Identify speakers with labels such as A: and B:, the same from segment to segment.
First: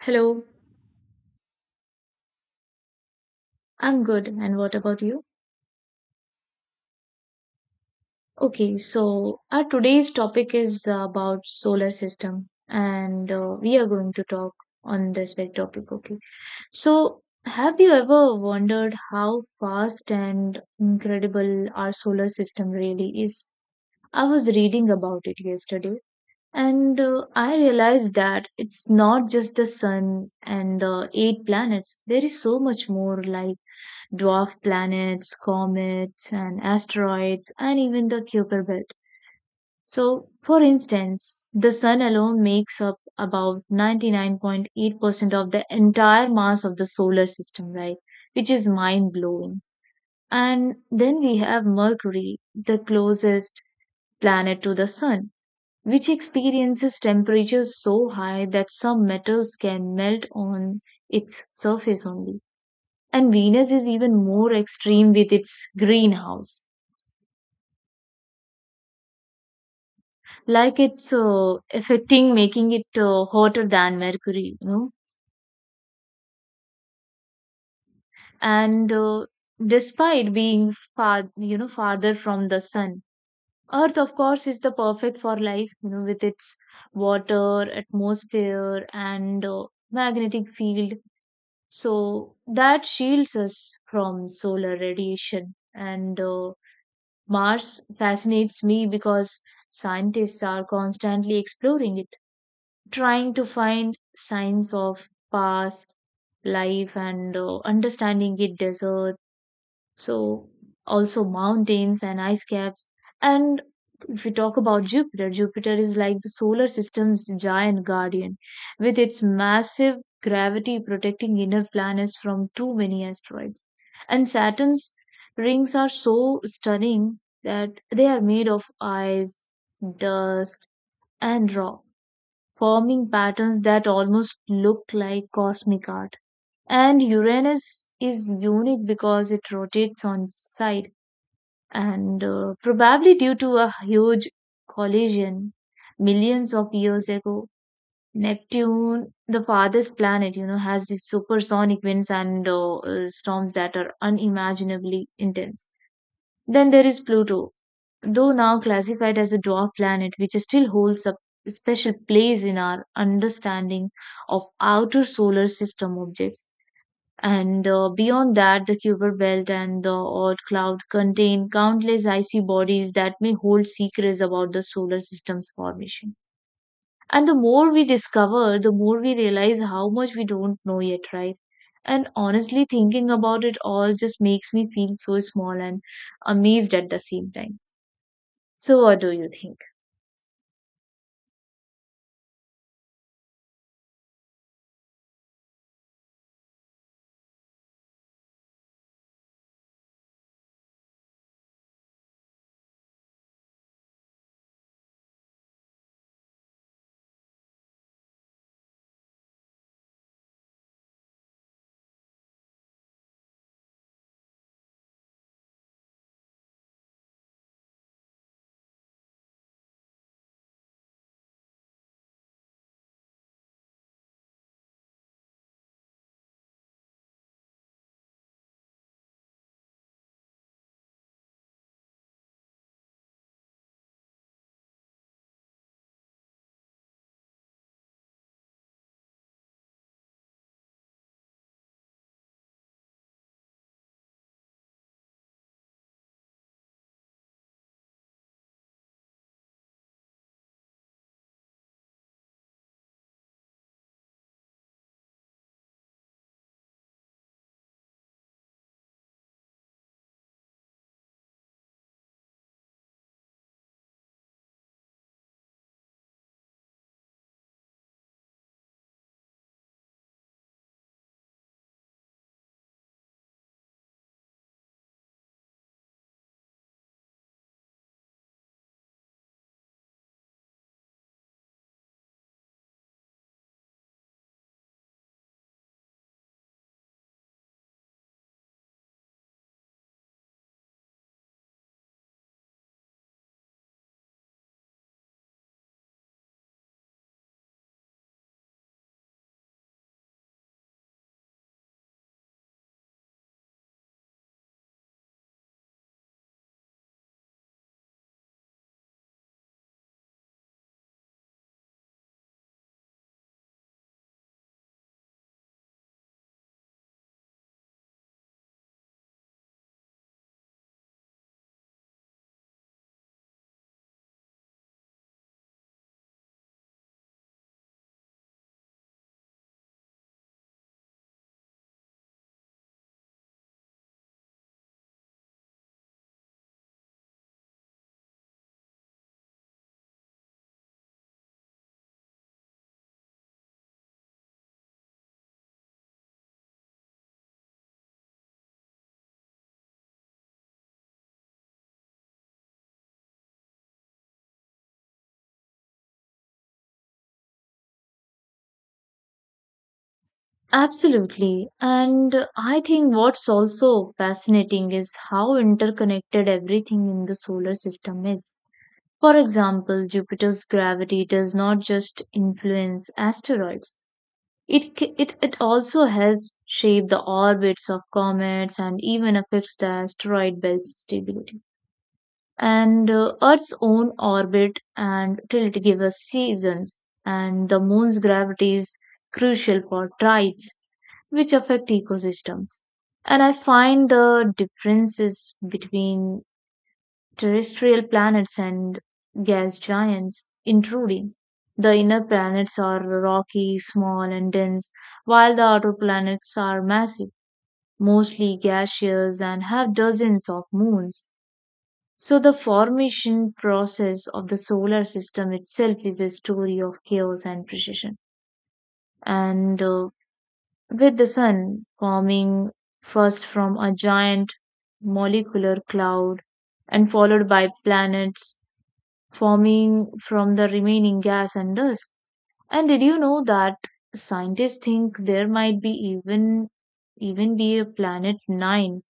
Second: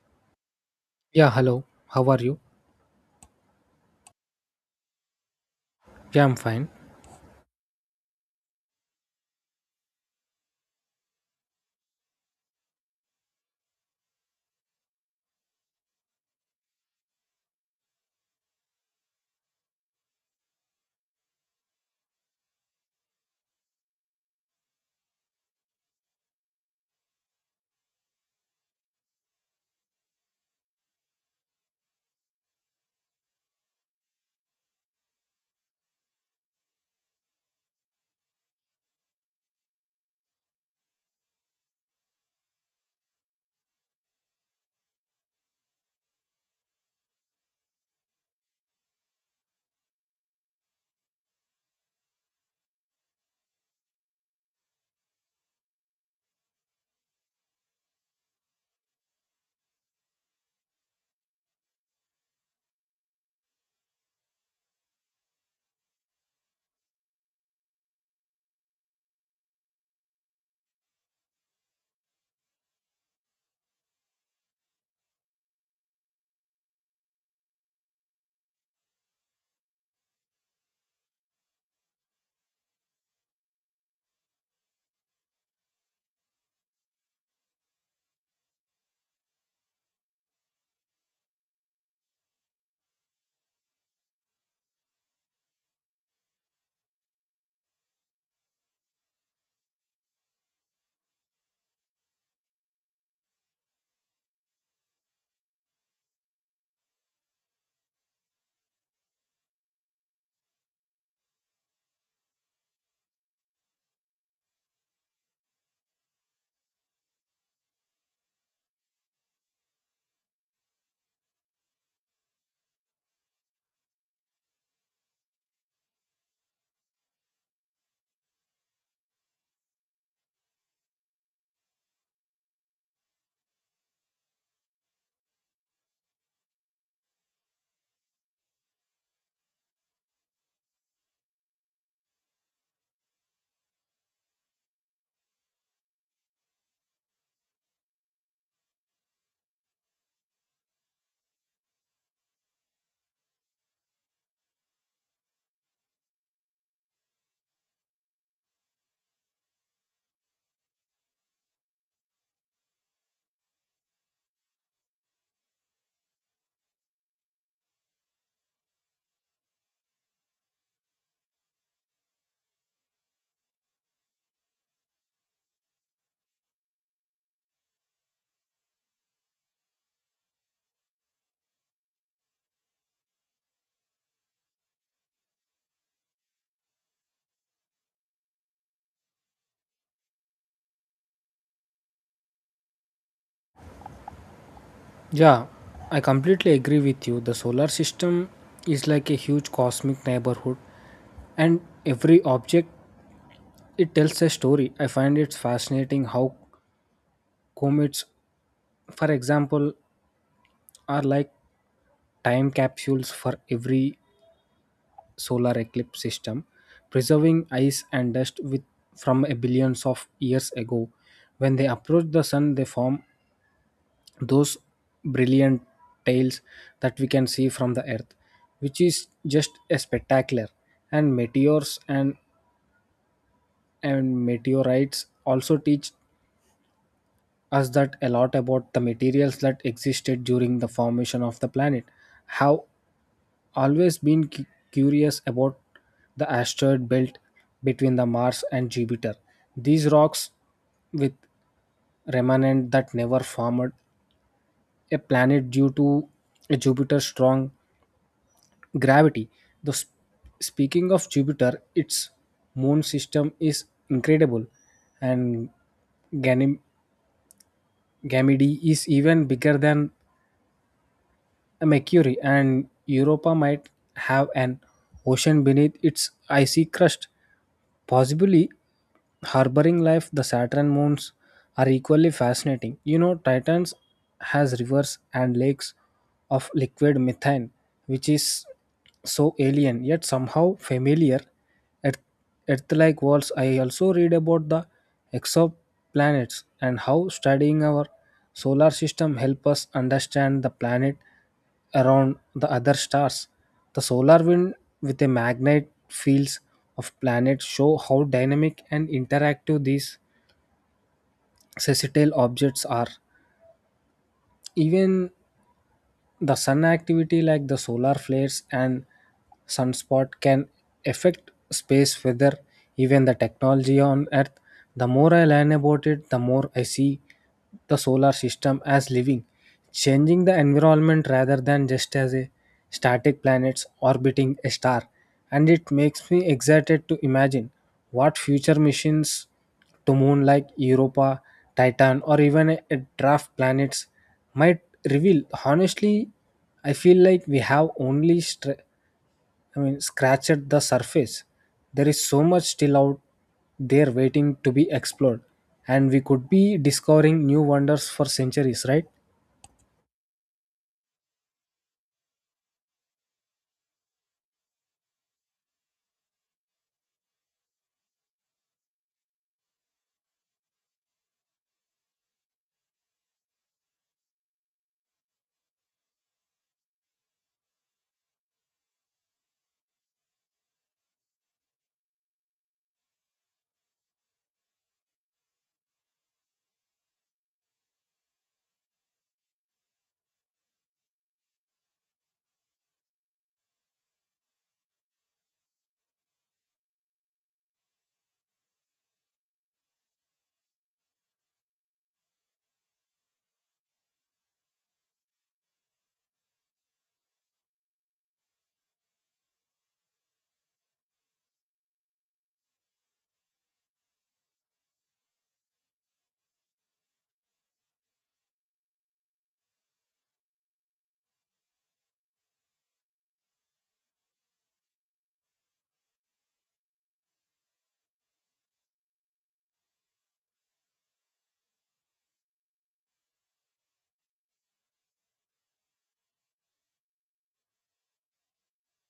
A: Hello.
B: Yeah, hello. How are you?
A: I'm good. And what about you?
B: Yeah, I'm fine.
A: Okay, so our today's topic is about solar system, and we are going to talk on this very topic. Okay, so have you ever wondered how fast and incredible our solar system really is? I was reading about it yesterday, and I realized that it's not just the sun and the eight planets. There is so much more, like dwarf planets, comets, and asteroids, and even the Kuiper Belt. So, for instance, the Sun alone makes up about 99.8% of the entire mass of the solar system, right? Which is mind blowing. And then we have Mercury, the closest planet to the Sun, which experiences temperatures so high that some metals can melt on its surface only. And Venus is even more extreme with its greenhouse. Like it's affecting, making it hotter than Mercury. And despite being far, farther from the sun, Earth, of course, is the perfect for life, with its water, atmosphere, and magnetic field. So that shields us from solar radiation. And Mars fascinates me because scientists are constantly exploring it, trying to find signs of past life and understanding its desert, so also mountains and ice caps. And if we talk about Jupiter, Jupiter is like the solar system's giant guardian with its massive gravity protecting inner planets from too many asteroids. And Saturn's rings are so stunning that they are made of ice, dust, and rock, forming patterns that almost look like cosmic art. And Uranus is unique because it rotates on its side, and probably due to a huge collision millions of years ago. Neptune, the farthest planet has these supersonic winds and storms that are unimaginably intense. Then there is Pluto, though now classified as a dwarf planet, which still holds a special place in our understanding of outer solar system objects. And beyond that, the Kuiper Belt and the Oort cloud contain countless icy bodies that may hold secrets about the solar system's formation. And the more we discover, the more we realize how much we don't know yet, right? And honestly, thinking about it all just makes me feel so small and amazed at the same time. So, what do you think?
B: Yeah, I completely agree with you. The solar system is like a huge cosmic neighborhood, and every object it tells a story. I find it's fascinating how comets, for example, are like time capsules for every solar eclipse system, preserving ice and dust with from a billions of years ago. When they approach the sun, they form those brilliant tails that we can see from the earth, which is just a spectacular. And meteors and meteorites also teach us that a lot about the materials that existed during the formation of the planet. Have always been curious about the asteroid belt between the Mars and Jupiter, these rocks with remnant that never formed a planet due to Jupiter's strong gravity. The sp- Speaking of Jupiter, its moon system is incredible, and Ganym- Ganymede is even bigger than Mercury, and Europa might have an ocean beneath its icy crust, possibly harboring life. The Saturn moons are equally fascinating. You know, Titans has rivers and lakes of liquid methane, which is so alien yet somehow familiar. Earth-like worlds, I also read about the exoplanets and how studying our solar system help us understand the planet around the other stars. The solar wind with a magnet fields of planets show how dynamic and interactive these celestial objects are. Even the sun activity, like the solar flares and sunspot, can affect space weather, even the technology on Earth. The more I learn about it, the more I see the solar system as living, changing the environment rather than just as a static planets orbiting a star. And it makes me excited to imagine what future missions to moon like Europa, Titan, or even a draft planets might reveal. Honestly, I feel like we have only scratched the surface. There is so much still out there waiting to be explored, and we could be discovering new wonders for centuries, right?
A: Absolutely. And I think what's also fascinating is how interconnected everything in the solar system is. For example, Jupiter's gravity does not just influence asteroids. It also helps shape the orbits of comets and even affects the asteroid belt's stability. And Earth's own orbit and tilt give us seasons, and the moon's gravity is crucial for tides, which affect ecosystems. And I find the differences between terrestrial planets and gas giants intruding. The inner planets are rocky, small, and dense, while the outer planets are massive, mostly gaseous, and have dozens of moons. So, the formation process of the solar system itself is a story of chaos and precision. And with the sun forming first from a giant molecular cloud and followed by planets forming from the remaining gas and dust. And did you know that scientists think there might be even be a planet 9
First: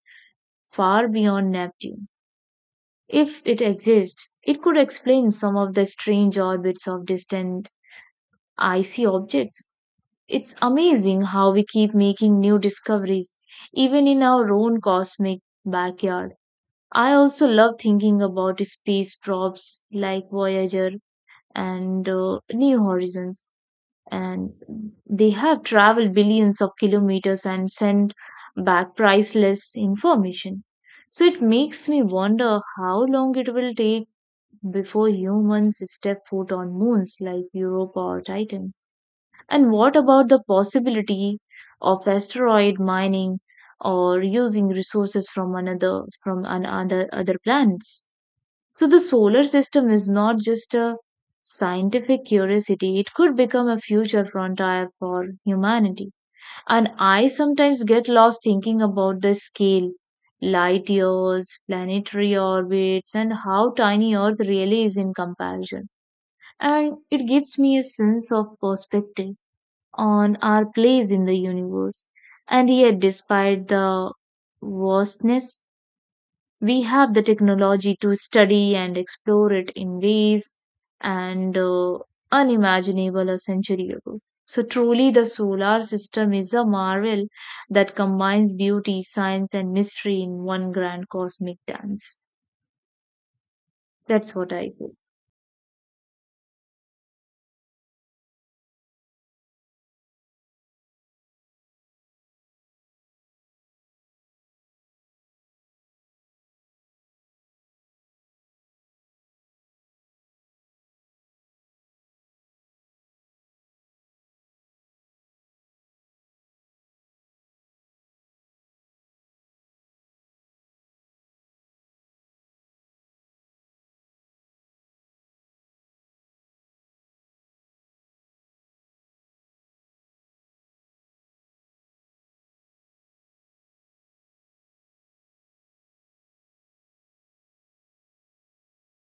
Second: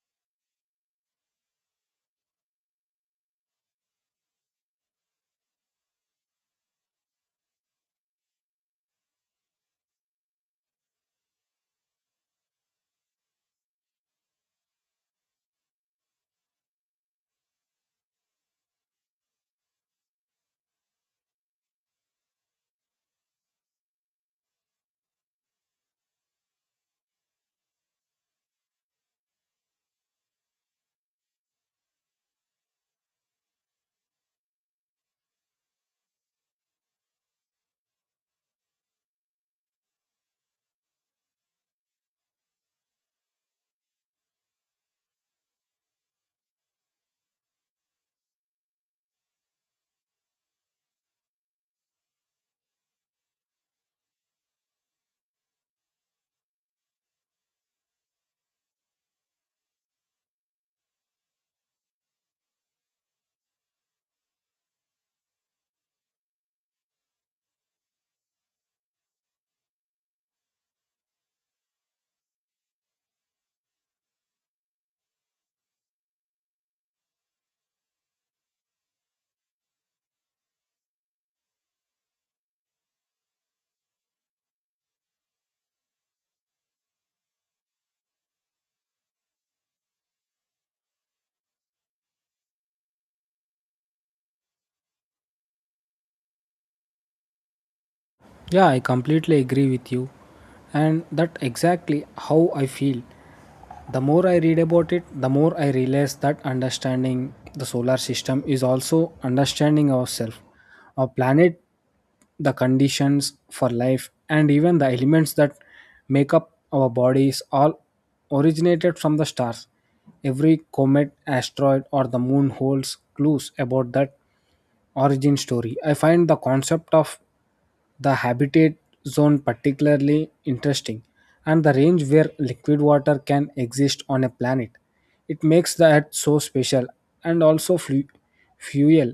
A: far beyond Neptune? If it exists, it could explain some of the strange orbits of distant icy objects. It's amazing how we keep making new discoveries, even in our own cosmic backyard. I also love thinking about space probes like Voyager and new horizons. And they have traveled billions of kilometers and sent back priceless information. So it makes me wonder how long it will take before humans step foot on moons like Europa or Titan. And what about the possibility of asteroid mining or using resources from another from an other planets? So the solar system is not just a scientific curiosity, it could become a future frontier for humanity. And I sometimes get lost thinking about the scale, light years, planetary orbits, and how tiny Earth really is in comparison. And it gives me a sense of perspective on our place in the universe. And yet, despite the vastness, we have the technology to study and explore it in ways and unimaginable a century ago. So truly the solar system is a marvel that combines beauty, science and mystery in one grand cosmic dance. That's what I feel.
B: Yeah, I completely agree with you, and that exactly how I feel. The more I read about it, the more I realize that understanding the solar system is also understanding ourselves, our planet, the conditions for life, and even the elements that make up our bodies all originated from the stars. Every comet, asteroid, or the moon holds clues about that origin story. I find the concept of the habitat zone particularly interesting and the range where liquid water can exist on a planet. It makes the earth so special and also fuel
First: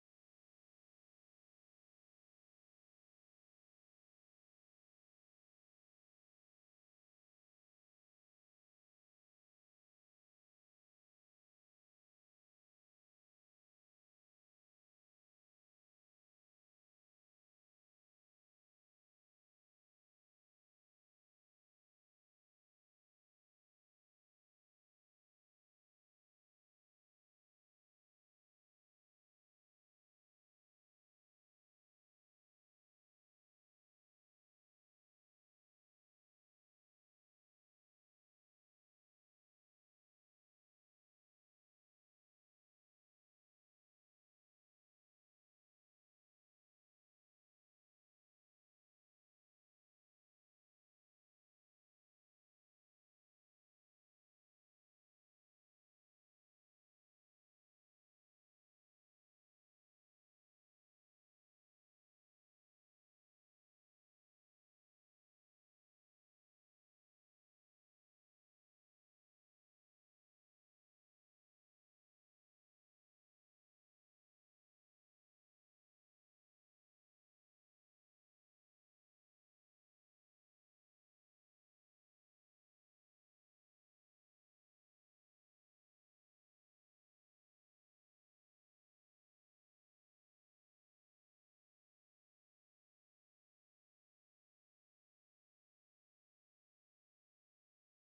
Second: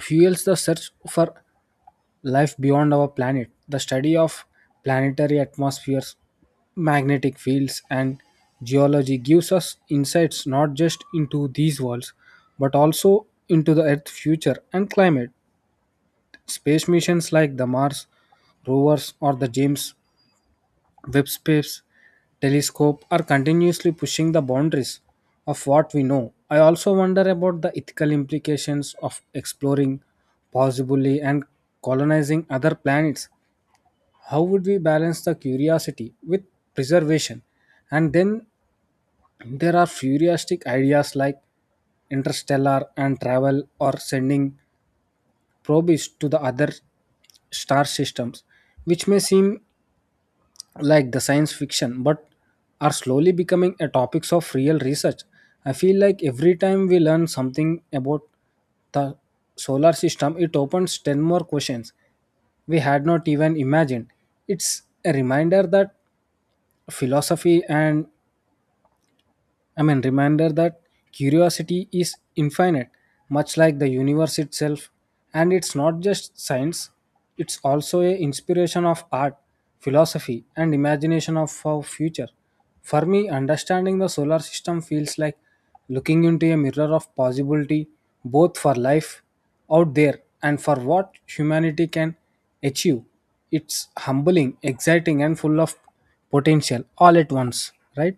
B: fuels the search for life beyond our planet. The study of planetary atmospheres, magnetic fields and geology gives us insights not just into these worlds but also into the earth's future and climate. Space missions like the Mars rovers or the James Webb Space Telescope are continuously pushing the boundaries of what we know. I also wonder about the ethical implications of exploring, possibly, and colonizing other planets. How would we balance the curiosity with preservation? And then there are futuristic ideas like interstellar and travel or sending probes to the other star systems, which may seem like the science fiction but are slowly becoming a topics of real research. I feel like every time we learn something about the solar system, it opens 10 more questions we had not even imagined. It's a reminder that philosophy and, I mean, reminder that curiosity is infinite, much like the universe itself. And it's not just science, it's also a inspiration of art, philosophy, and imagination of our future. For me, understanding the solar system feels like looking into a mirror of possibility, both for life out there and for what humanity can achieve. It's humbling, exciting, and full of potential all at once, right?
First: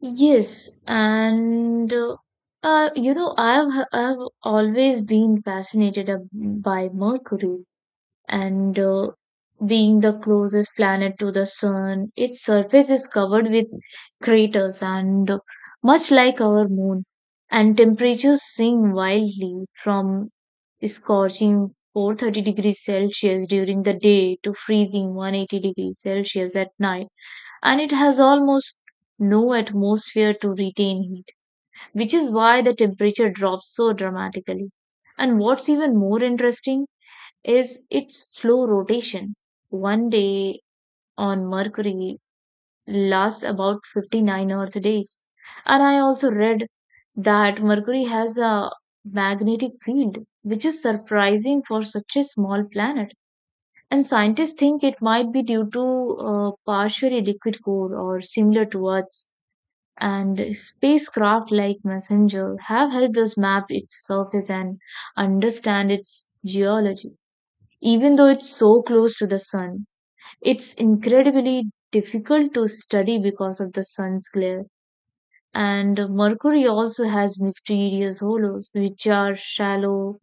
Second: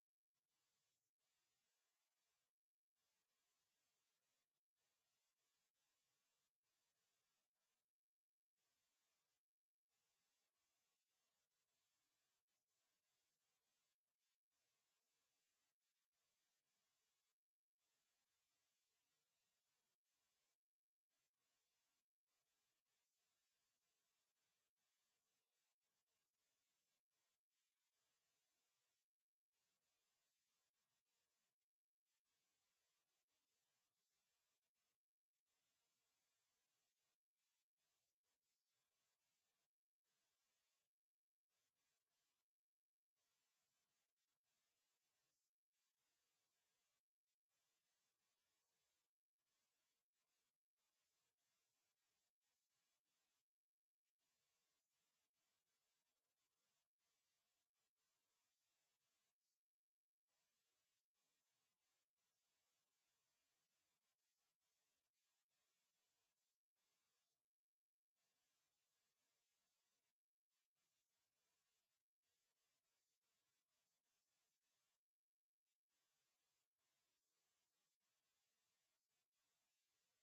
A: Yes, and I've always been fascinated by Mercury and being the closest planet to the sun, its surface is covered with craters and much like our moon, and temperatures swing wildly from scorching 430 degrees Celsius during the day to freezing 180 degrees Celsius at night, and it has almost no atmosphere to retain heat, which is why the temperature drops so dramatically. And what's even more interesting is its slow rotation. One day on Mercury lasts about 59 Earth days. And I also read that Mercury has a magnetic field, which is surprising for such a small planet. And scientists think it might be due to a partially liquid core or similar to Earth's. And spacecraft like Messenger have helped us map its surface and understand its geology even though it's so close to the sun. It's incredibly difficult to study because of the sun's glare. And Mercury also has mysterious hollows, which are shallow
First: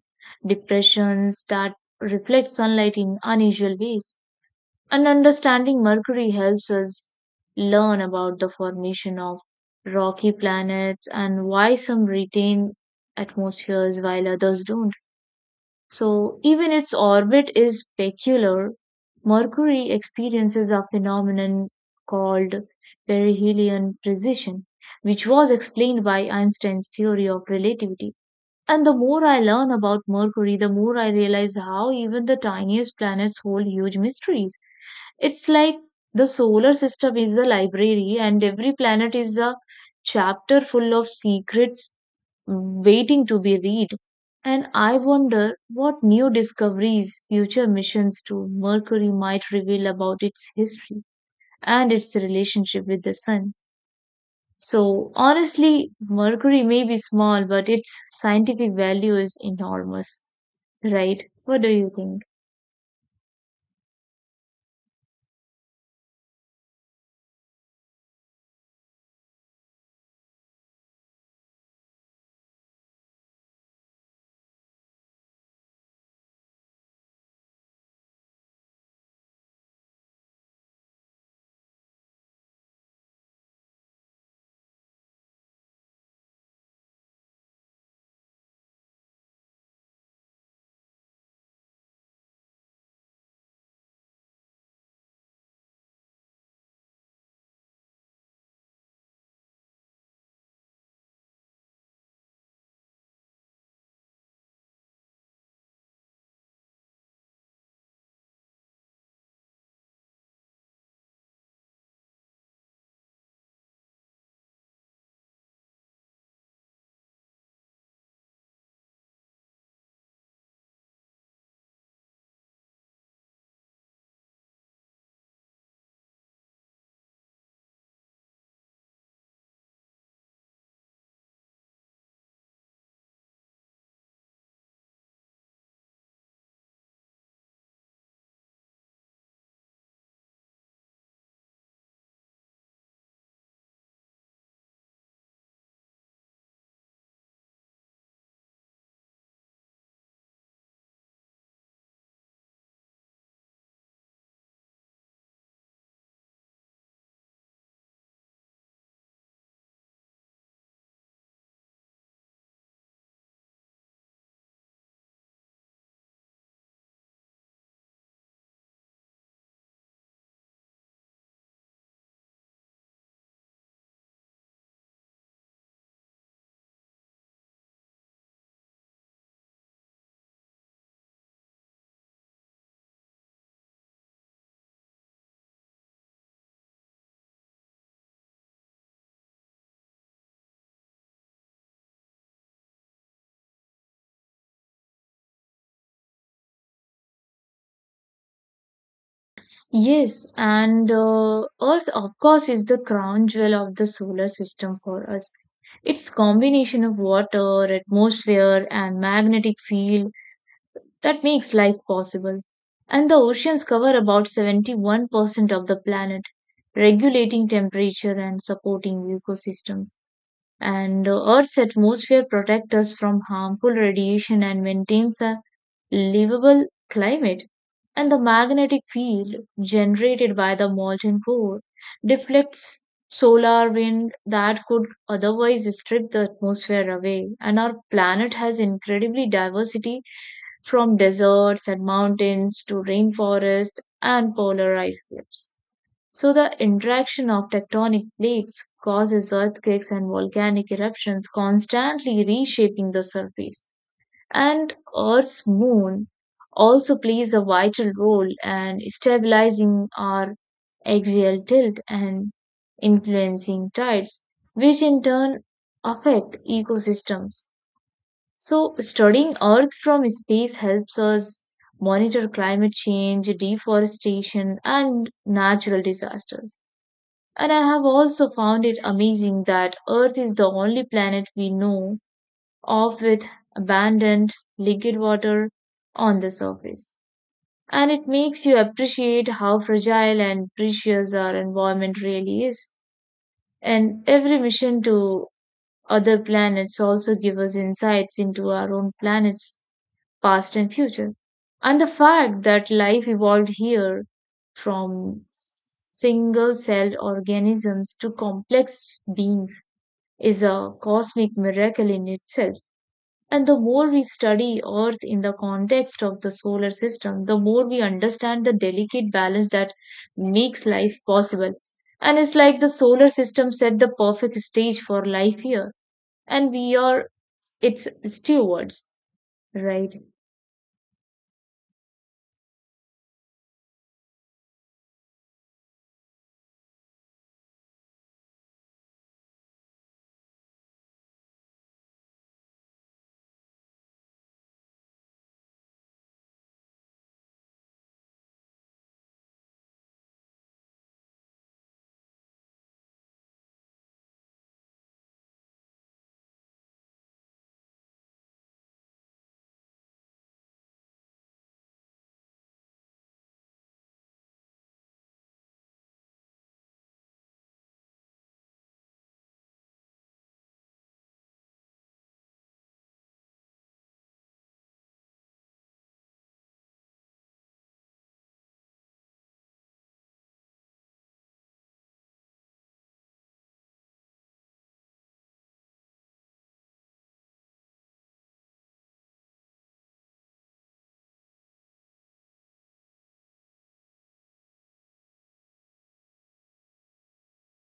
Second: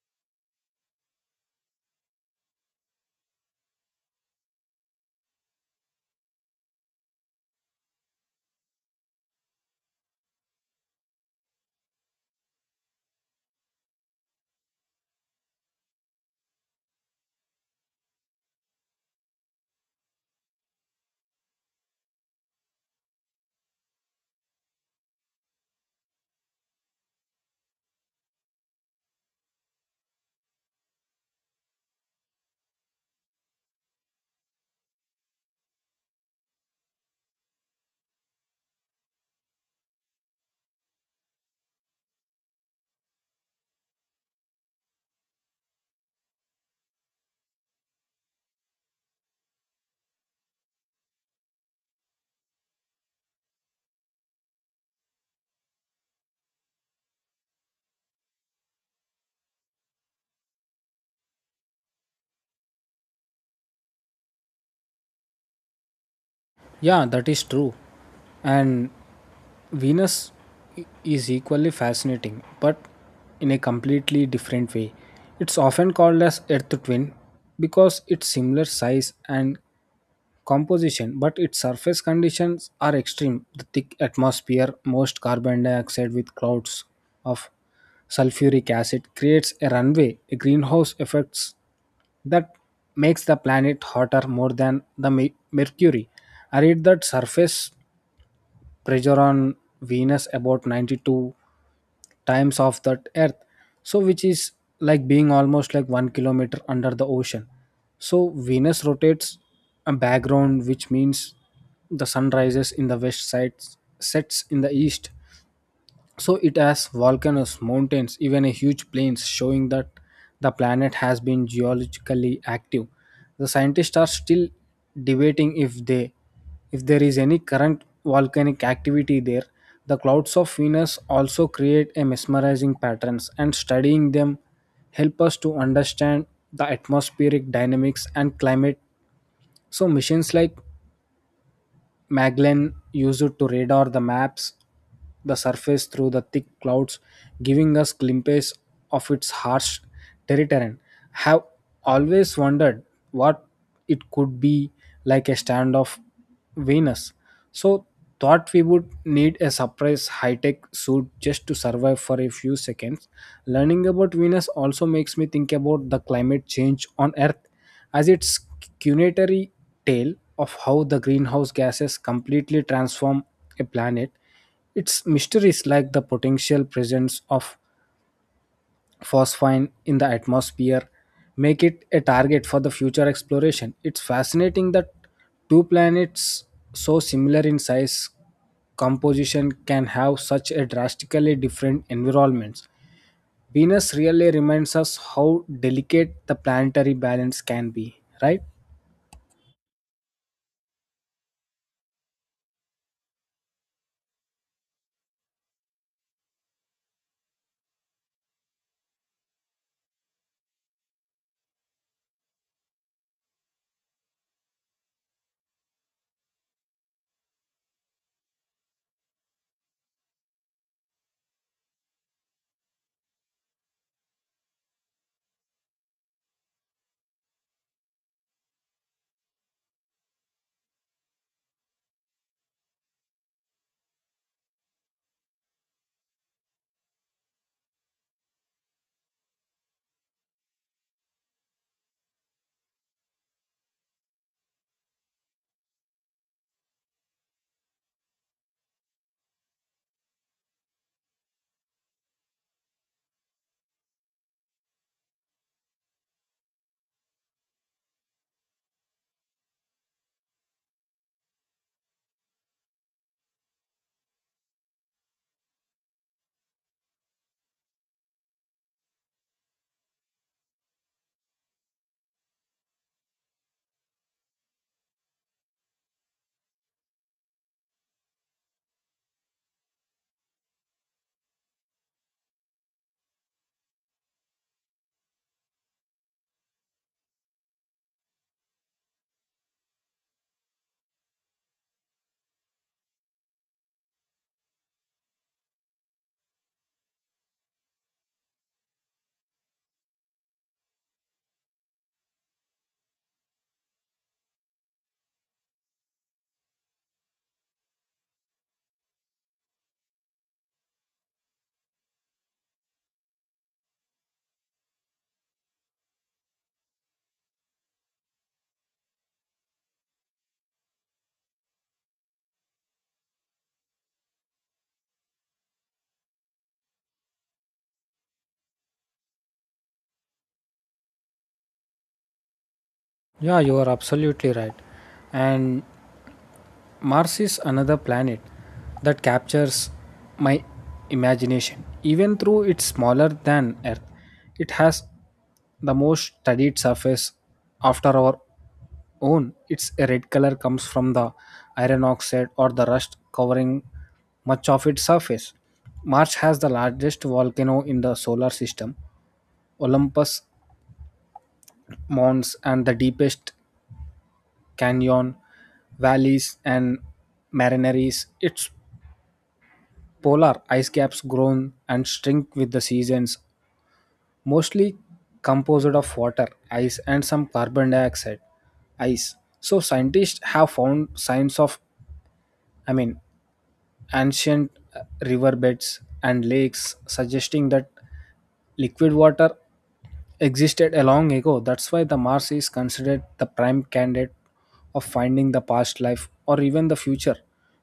A: depressions that reflect sunlight in unusual ways. And understanding Mercury helps us learn about the formation of rocky planets and why some retain atmospheres while others don't. So, even its orbit is peculiar. Mercury experiences a phenomenon called perihelion precession, which was explained by Einstein's theory of relativity. And the more I learn about Mercury, the more I realize how even the tiniest planets hold huge mysteries. It's like the solar system is a library, and every planet is a chapter full of secrets waiting to be read. And I wonder what new discoveries future missions to Mercury might reveal about its history and its relationship with the Sun. So, honestly, Mercury may be small, but its scientific value is enormous, right? What do you think?
B: Yeah, that is true. And Venus is equally fascinating, but in a completely different way. It's often called as Earth twin because it's similar size and composition, but its surface conditions are extreme. The thick atmosphere, most carbon dioxide with clouds of sulfuric acid creates a runway, a greenhouse effects that makes the planet hotter more than the mercury. I read that surface pressure on Venus about 92 times of that earth, so which is like being almost like 1 kilometer under the ocean. So Venus rotates a background, which means the sun rises in the west side, sets in the east. So it has volcanoes, mountains, even a huge plains, showing that the planet has been geologically active. The scientists are still debating if there is any current volcanic activity there. The clouds of Venus also create a mesmerizing patterns and studying them help us to understand the atmospheric dynamics and climate. So missions like Magellan used to radar the maps the surface through the thick clouds, giving us glimpses of its harsh terrain. Have always wondered what it could be like a stand of Venus. So thought we would need a surprise high-tech suit just to survive for a few seconds. Learning about Venus also makes me think about the climate change on Earth as its cunetary tale of how the greenhouse gases completely transform a planet. Its mysteries, like the potential presence of phosphine in the atmosphere, make it a target for the future exploration. It's fascinating that two planets so similar in size composition can have such a drastically different environments. Venus really reminds us how delicate the planetary balance can be, right?
A: Yes, and Earth, of course, is the crown jewel of the solar system for us. Its combination of water, atmosphere, and magnetic field that makes life possible. And the oceans cover about 71% of the planet, regulating temperature and supporting ecosystems. And the Earth's atmosphere protects us from harmful radiation and maintains a livable climate. And the magnetic field generated by the molten core deflects solar wind that could otherwise strip the atmosphere away. And our planet has incredibly diversity from deserts and mountains to rainforests and polar ice caps. So, the interaction of tectonic plates causes earthquakes and volcanic eruptions, constantly reshaping the surface. And Earth's moon also plays a vital role in stabilizing our axial tilt and influencing tides, which in turn affect ecosystems. So, studying Earth from space helps us monitor climate change, deforestation, and natural disasters. And I have also found it amazing that Earth is the only planet we know of with abundant liquid water on the surface. And it makes you appreciate how fragile and precious our environment really is. And every mission to other planets also give us insights into our own planet's past and future. And the fact that life evolved here from single celled organisms to complex beings is a cosmic miracle in itself. And the more we study Earth in the context of the solar system, the more we understand the delicate balance that makes life possible. And it's like the solar system set the perfect stage for life here, and we are its stewards, right?
B: Yeah, you are absolutely right. And Mars is another planet that captures my imagination. Even though it's smaller than Earth, it has the most studied surface after our own. Its red color comes from the iron oxide or the rust covering much of its surface. Mars has the largest volcano in the solar system, Olympus Mons, and the deepest canyon valleys, and marineries. Its polar ice caps grown and shrink with the seasons, mostly composed of water, ice, and some carbon dioxide, ice. So scientists have found signs of, I mean, ancient riverbeds and lakes, suggesting that liquid water existed a long ago. That's why the Mars is considered the prime candidate of finding the past life or even the future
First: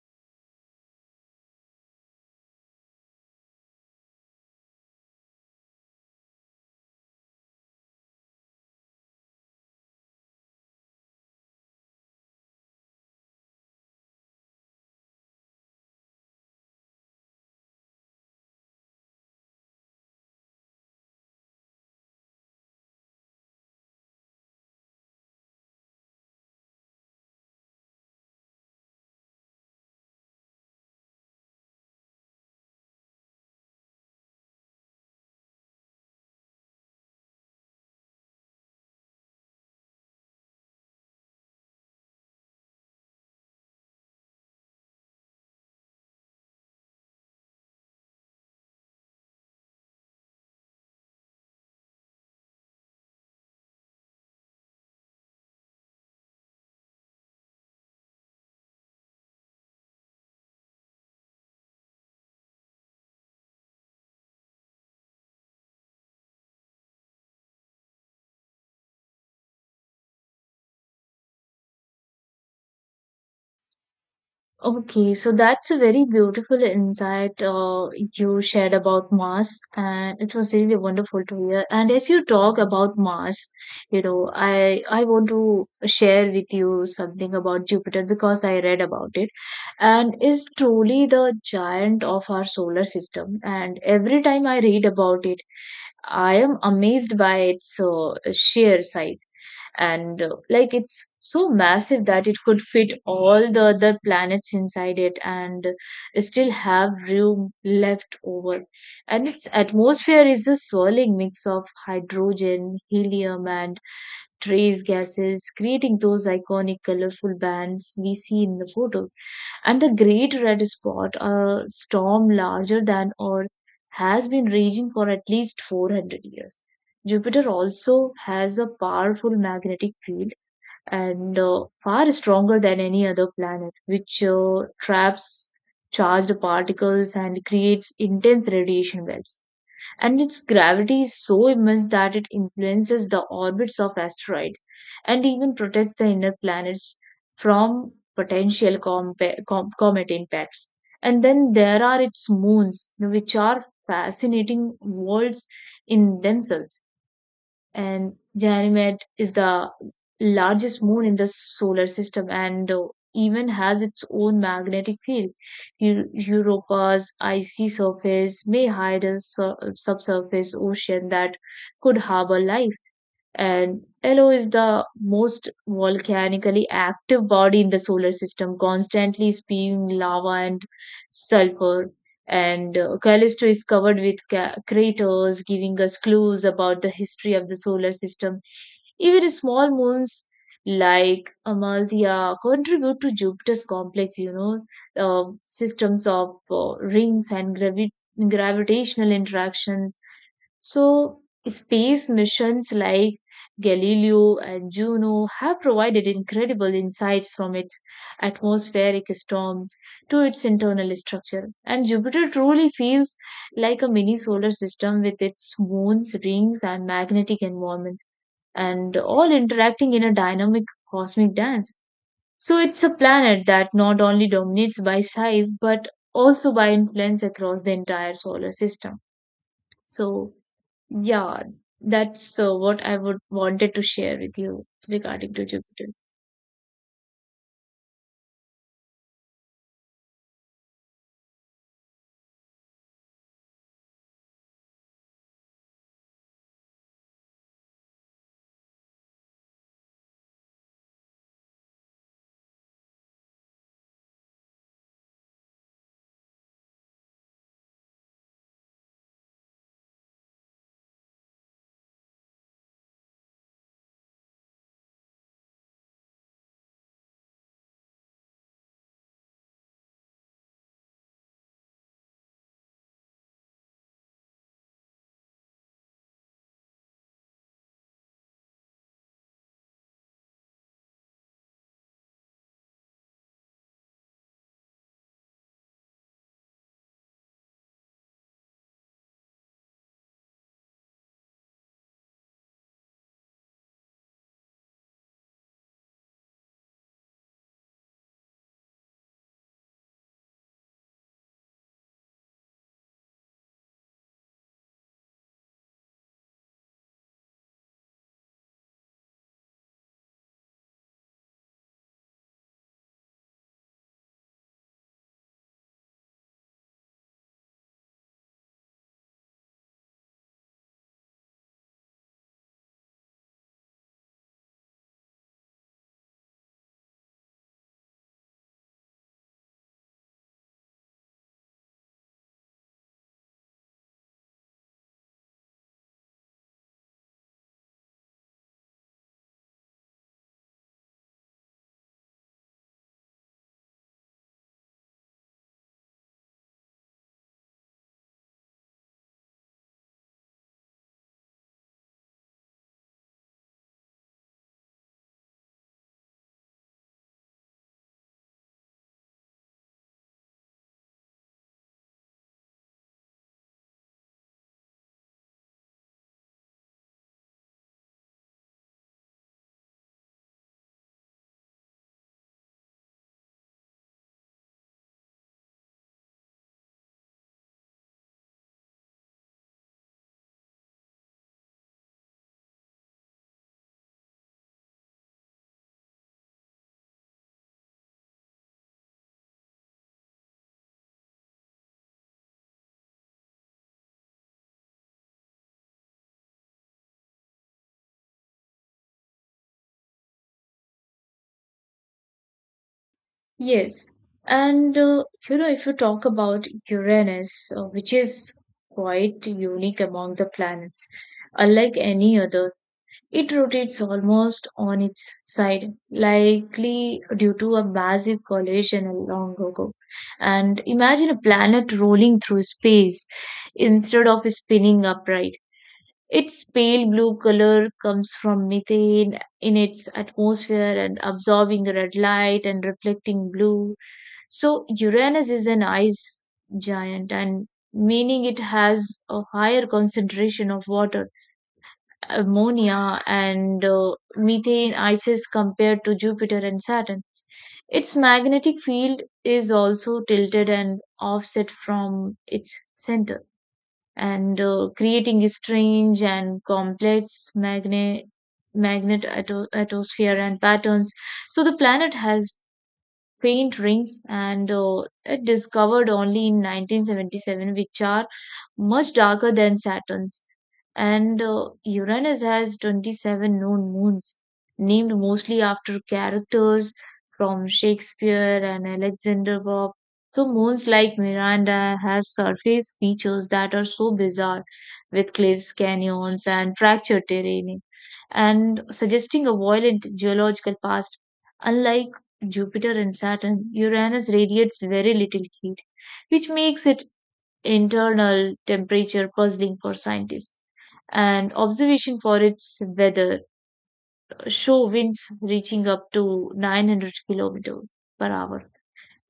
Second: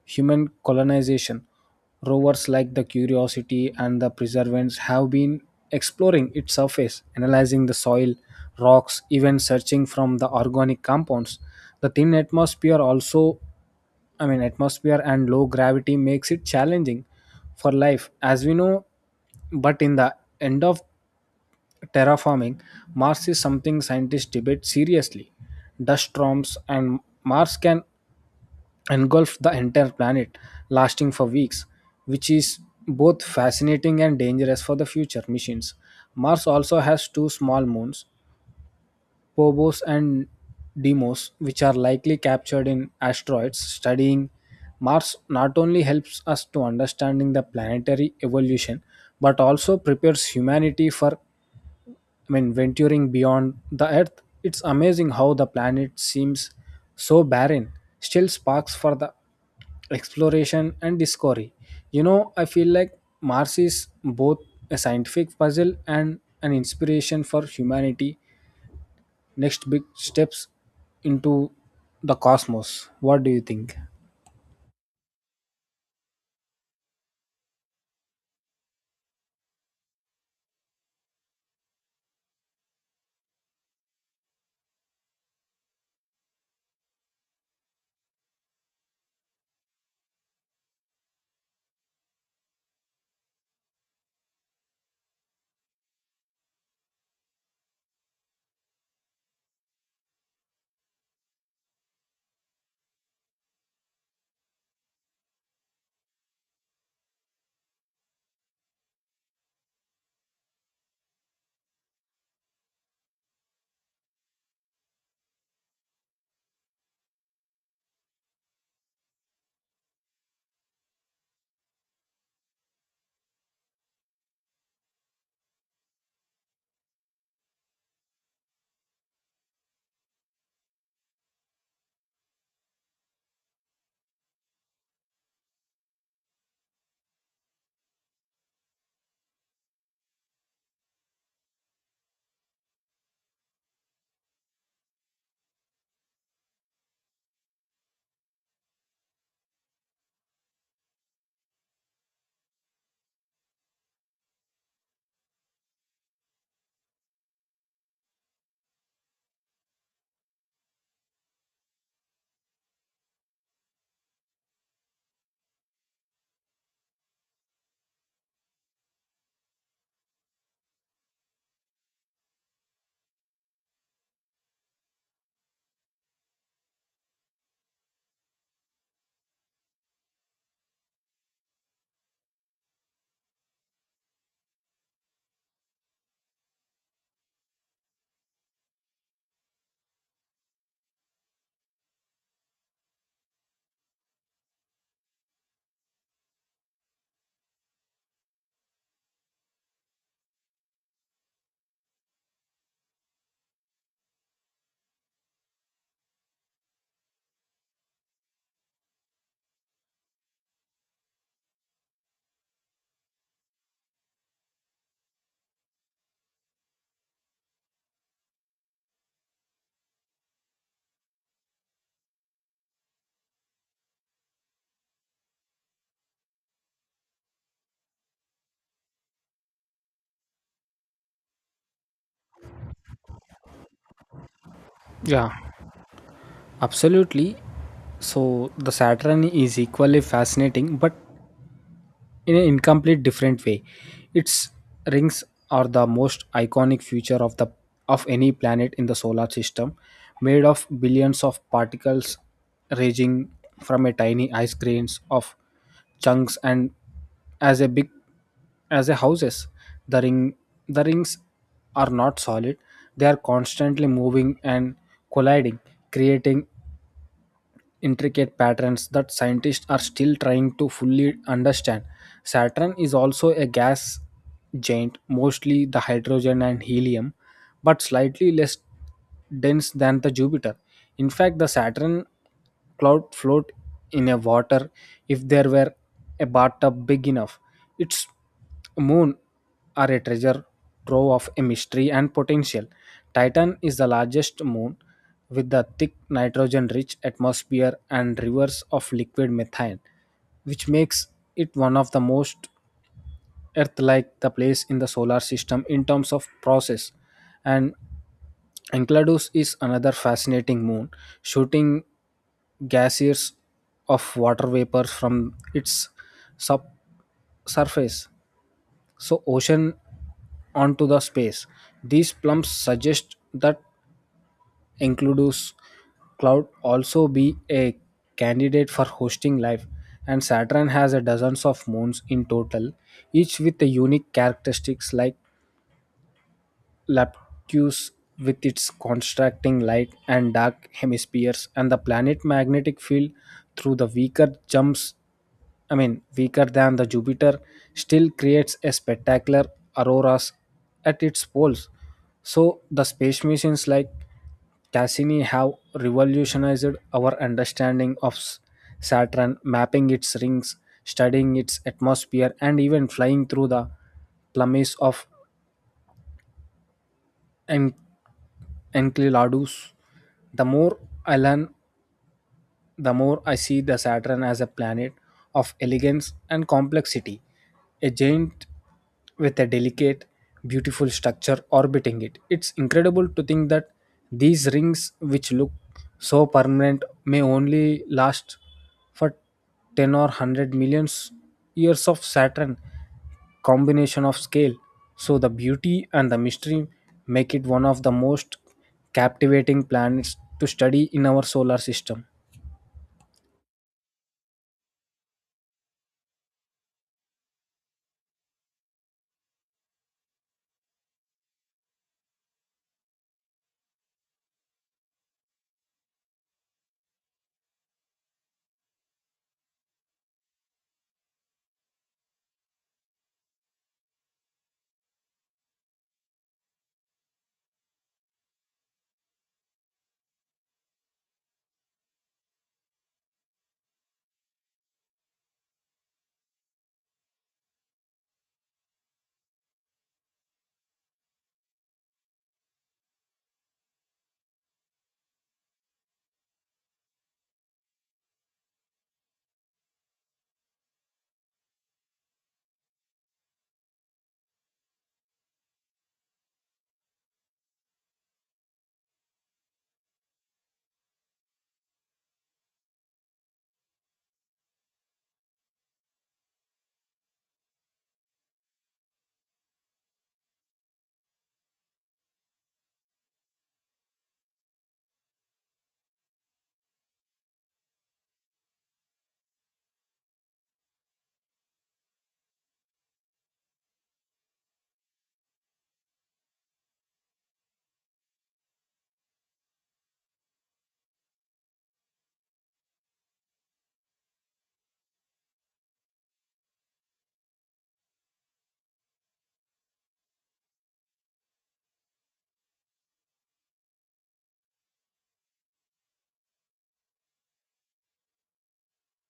B: human colonization. Rovers like the Curiosity and the Perseverance have been exploring its surface, analyzing the soil, rocks, even searching from the organic compounds. The thin atmosphere also, I mean, atmosphere and low gravity makes it challenging for life as we know, but in the end of terraforming Mars is something scientists debate seriously. Dust storms and Mars can engulf the entire planet, lasting for weeks, which is both fascinating and dangerous for the future missions. Mars also has two small moons, Phobos and Deimos, which are likely captured in asteroids. Studying Mars not only helps us to understanding the planetary evolution, but also prepares humanity for, I mean, venturing beyond the Earth. It's amazing how the planet seems so barren, still sparks for the exploration and discovery. You know, I feel like Mars is both a scientific puzzle and an inspiration for humanity next big steps into the cosmos. What do you think?
A: Okay, so that's a very beautiful insight you shared about Mars, and it was really wonderful to hear. And as you talk about Mars, you know, I want to share with you something about Jupiter because I read about it, and is truly the giant of our solar system. And every time I read about it, I am amazed by its sheer size. And like it's so massive that it could fit all the other planets inside it and still have room left over. And its atmosphere is a swirling mix of hydrogen, helium, and trace gases, creating those iconic colorful bands we see in the photos and the great red spot, a storm larger than Earth, has been raging for at least 400 years. Jupiter also has a powerful magnetic field and far stronger than any other planet, which traps charged particles and creates intense radiation waves and its gravity is so immense that it influences the orbits of asteroids and even protects the inner planets from potential comet impacts. And then there are its moons, which are fascinating worlds in themselves and Ganymede is the largest moon in the solar system and even has its own magnetic field. Europa's icy surface may hide a subsurface ocean that could harbor life and Io is the most volcanically active body in the solar system, constantly spewing lava and sulfur. And Callisto is covered with craters, giving us clues about the history of the solar system. Even small moons like Amalthea contribute to Jupiter's complex systems of rings and gravitational interactions. So, space missions like Galileo and Juno have provided incredible insights from its atmospheric storms to its internal structure. And Jupiter truly feels like a mini solar system with its moons, rings, and magnetic environment, and all interacting in a dynamic cosmic dance. So, it's a planet that not only dominates by size but also by influence across the entire solar system. So, yeah, that's what I would wanted to share with you
B: Yeah,
A: regarding to Jupiter.
B: absolutely. So the Saturn is equally fascinating, but in an incomplete different way. Its rings are the most iconic feature of the of any planet in the solar system, made of billions of particles ranging from a tiny ice grains of chunks and as a big as a houses. The ring the rings are not solid, they are constantly moving and colliding, creating intricate patterns that scientists are still trying to fully understand. Saturn is also a gas giant, mostly the hydrogen and helium, but slightly less dense than the Jupiter. In fact, the Saturn cloud float in a water if there were a bathtub big enough. It's moon are a treasure trove of a mystery and potential. Titan is the largest moon with the thick nitrogen rich atmosphere and rivers of liquid methane, which makes it one of the most Earth like the place in the solar system in terms of process. And Enceladus is another fascinating moon, shooting gaseous of water vapors from its sub- surface, so, ocean onto the space. These plums suggest that Enceladus cloud also be a candidate for hosting life, and Saturn has a dozens of moons in total, each with a unique characteristics like Laptus with its contrasting light and dark hemispheres. And the planet magnetic field through the weaker jumps, I mean weaker than the Jupiter, still creates a spectacular auroras at its poles. So the space missions like Cassini have revolutionized our understanding of Saturn, mapping its rings, studying its atmosphere, and even flying through the plumes of en- enceladus. The more I learn, the more I see the Saturn as a planet of elegance and complexity, a giant with a delicate, beautiful structure orbiting it. It's incredible to think that these rings, which look so permanent, may only last for 10 or 100 millions years of Saturn combination of scale. So the beauty and the mystery make it one of the most captivating planets to study in our solar system.
A: Yes, and if you talk about Uranus, which is quite unique among the planets, unlike any other, it rotates almost on its side, likely due to a massive collision a long ago. And imagine a planet rolling through space instead of spinning upright. Its pale blue color comes from methane in its atmosphere and absorbing red light and reflecting blue. So Uranus is an ice giant and meaning it has a higher concentration of water, ammonia and methane ices compared to Jupiter and Saturn. Its magnetic field is also tilted and offset from its center and creating a strange and complex atmosphere and patterns. So the planet has paint rings and it discovered only in 1977, which are much darker than Saturn's. And Uranus has 27 known moons, named mostly after characters from Shakespeare and Alexander Pope. So, moons like Miranda have surface features that are so bizarre, with cliffs, canyons, and fractured terrain, and suggesting a violent geological past. Unlike Jupiter and Saturn, Uranus radiates very little heat, which makes its internal temperature puzzling for scientists. And observation for its weather show winds reaching up to 900 kilometers per hour.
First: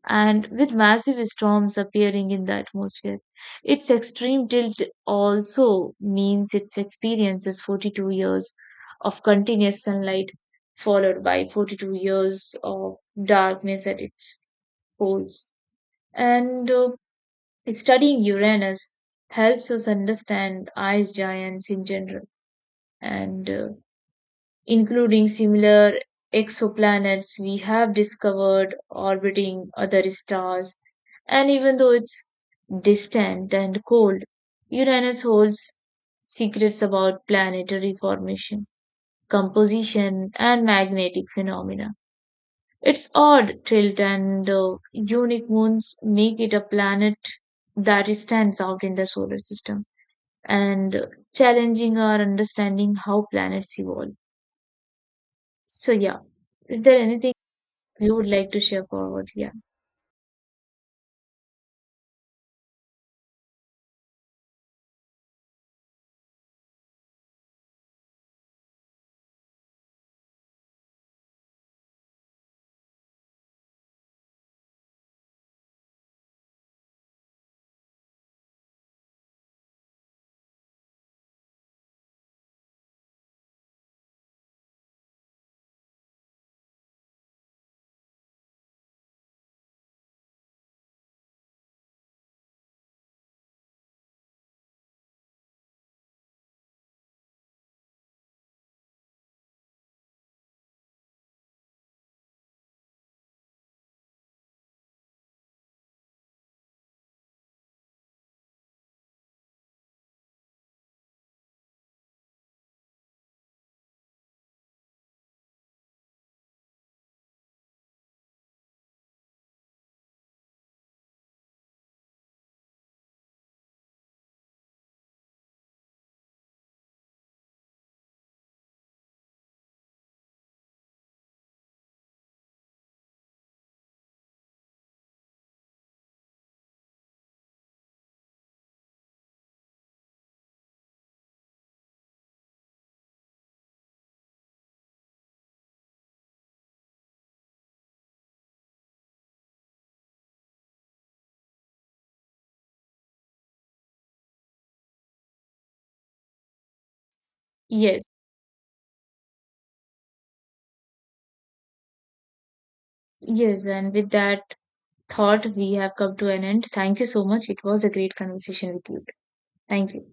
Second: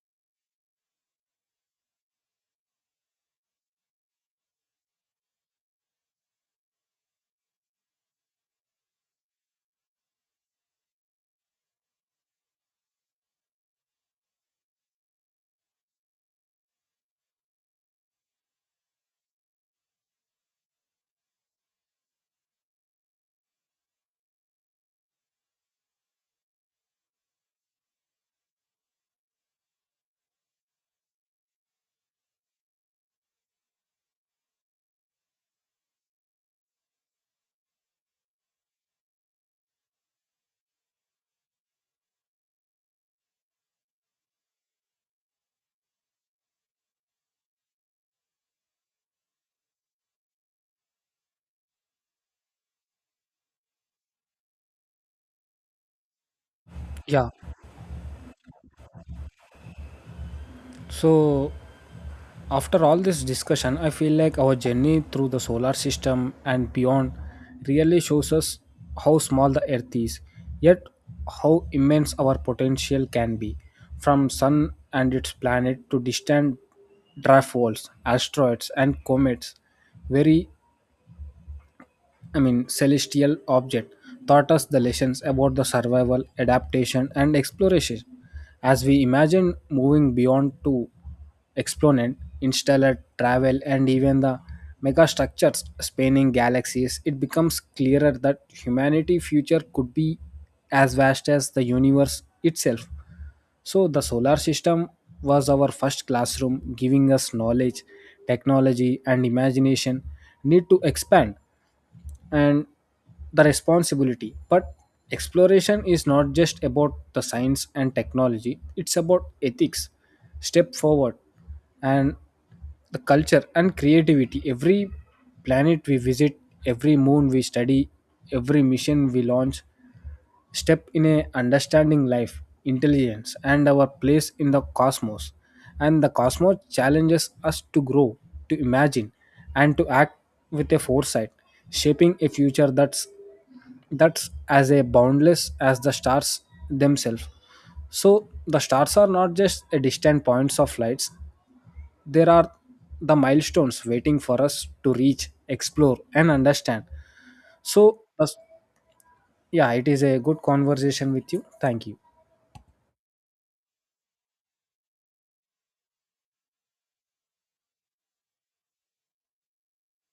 A: And with massive storms appearing in the atmosphere, its extreme tilt also means it experiences 42 years of continuous sunlight, followed by 42 years of darkness at its poles. And studying Uranus helps us understand ice giants in general, and including similar exoplanets we have discovered orbiting other stars. And even though it's distant and cold, Uranus holds secrets about planetary formation, composition, and magnetic phenomena. Its odd tilt and unique moons make it a planet that stands out in the solar system and challenging our understanding how planets evolve. So, yeah, is there
B: Yeah.
A: anything you would like to share forward? Yeah,
B: So after all this discussion, I feel like our journey through the solar system and beyond really shows us how small the earth is, yet how immense our potential can be. From sun and its planet to distant dwarf worlds, asteroids and comets, very, I mean, celestial object taught us the lessons about the survival, adaptation, and exploration. As we imagine moving beyond to exponent, interstellar travel, and even the megastructures spanning galaxies, it becomes clearer that humanity's future could be as vast as the universe itself. So the solar system was our first classroom, giving us knowledge, technology, and imagination need to expand and the responsibility. But exploration is not just about the science and technology, it's about ethics, step forward, and the culture and creativity. Every planet we visit, every moon we study, every mission we launch step in a understanding life intelligence and our place in the cosmos. And the cosmos challenges us to grow, to imagine, and to act with a foresight, shaping a future that's as a boundless as the stars themselves. So the stars are not just a distant points of lights, there are the milestones waiting for us to reach explore and understand. So
A: yes,
B: yeah, it is a good conversation with you. Thank you.
A: yes. And with that thought, we have come to an end. Thank you so much. It was a great conversation with you. Thank you.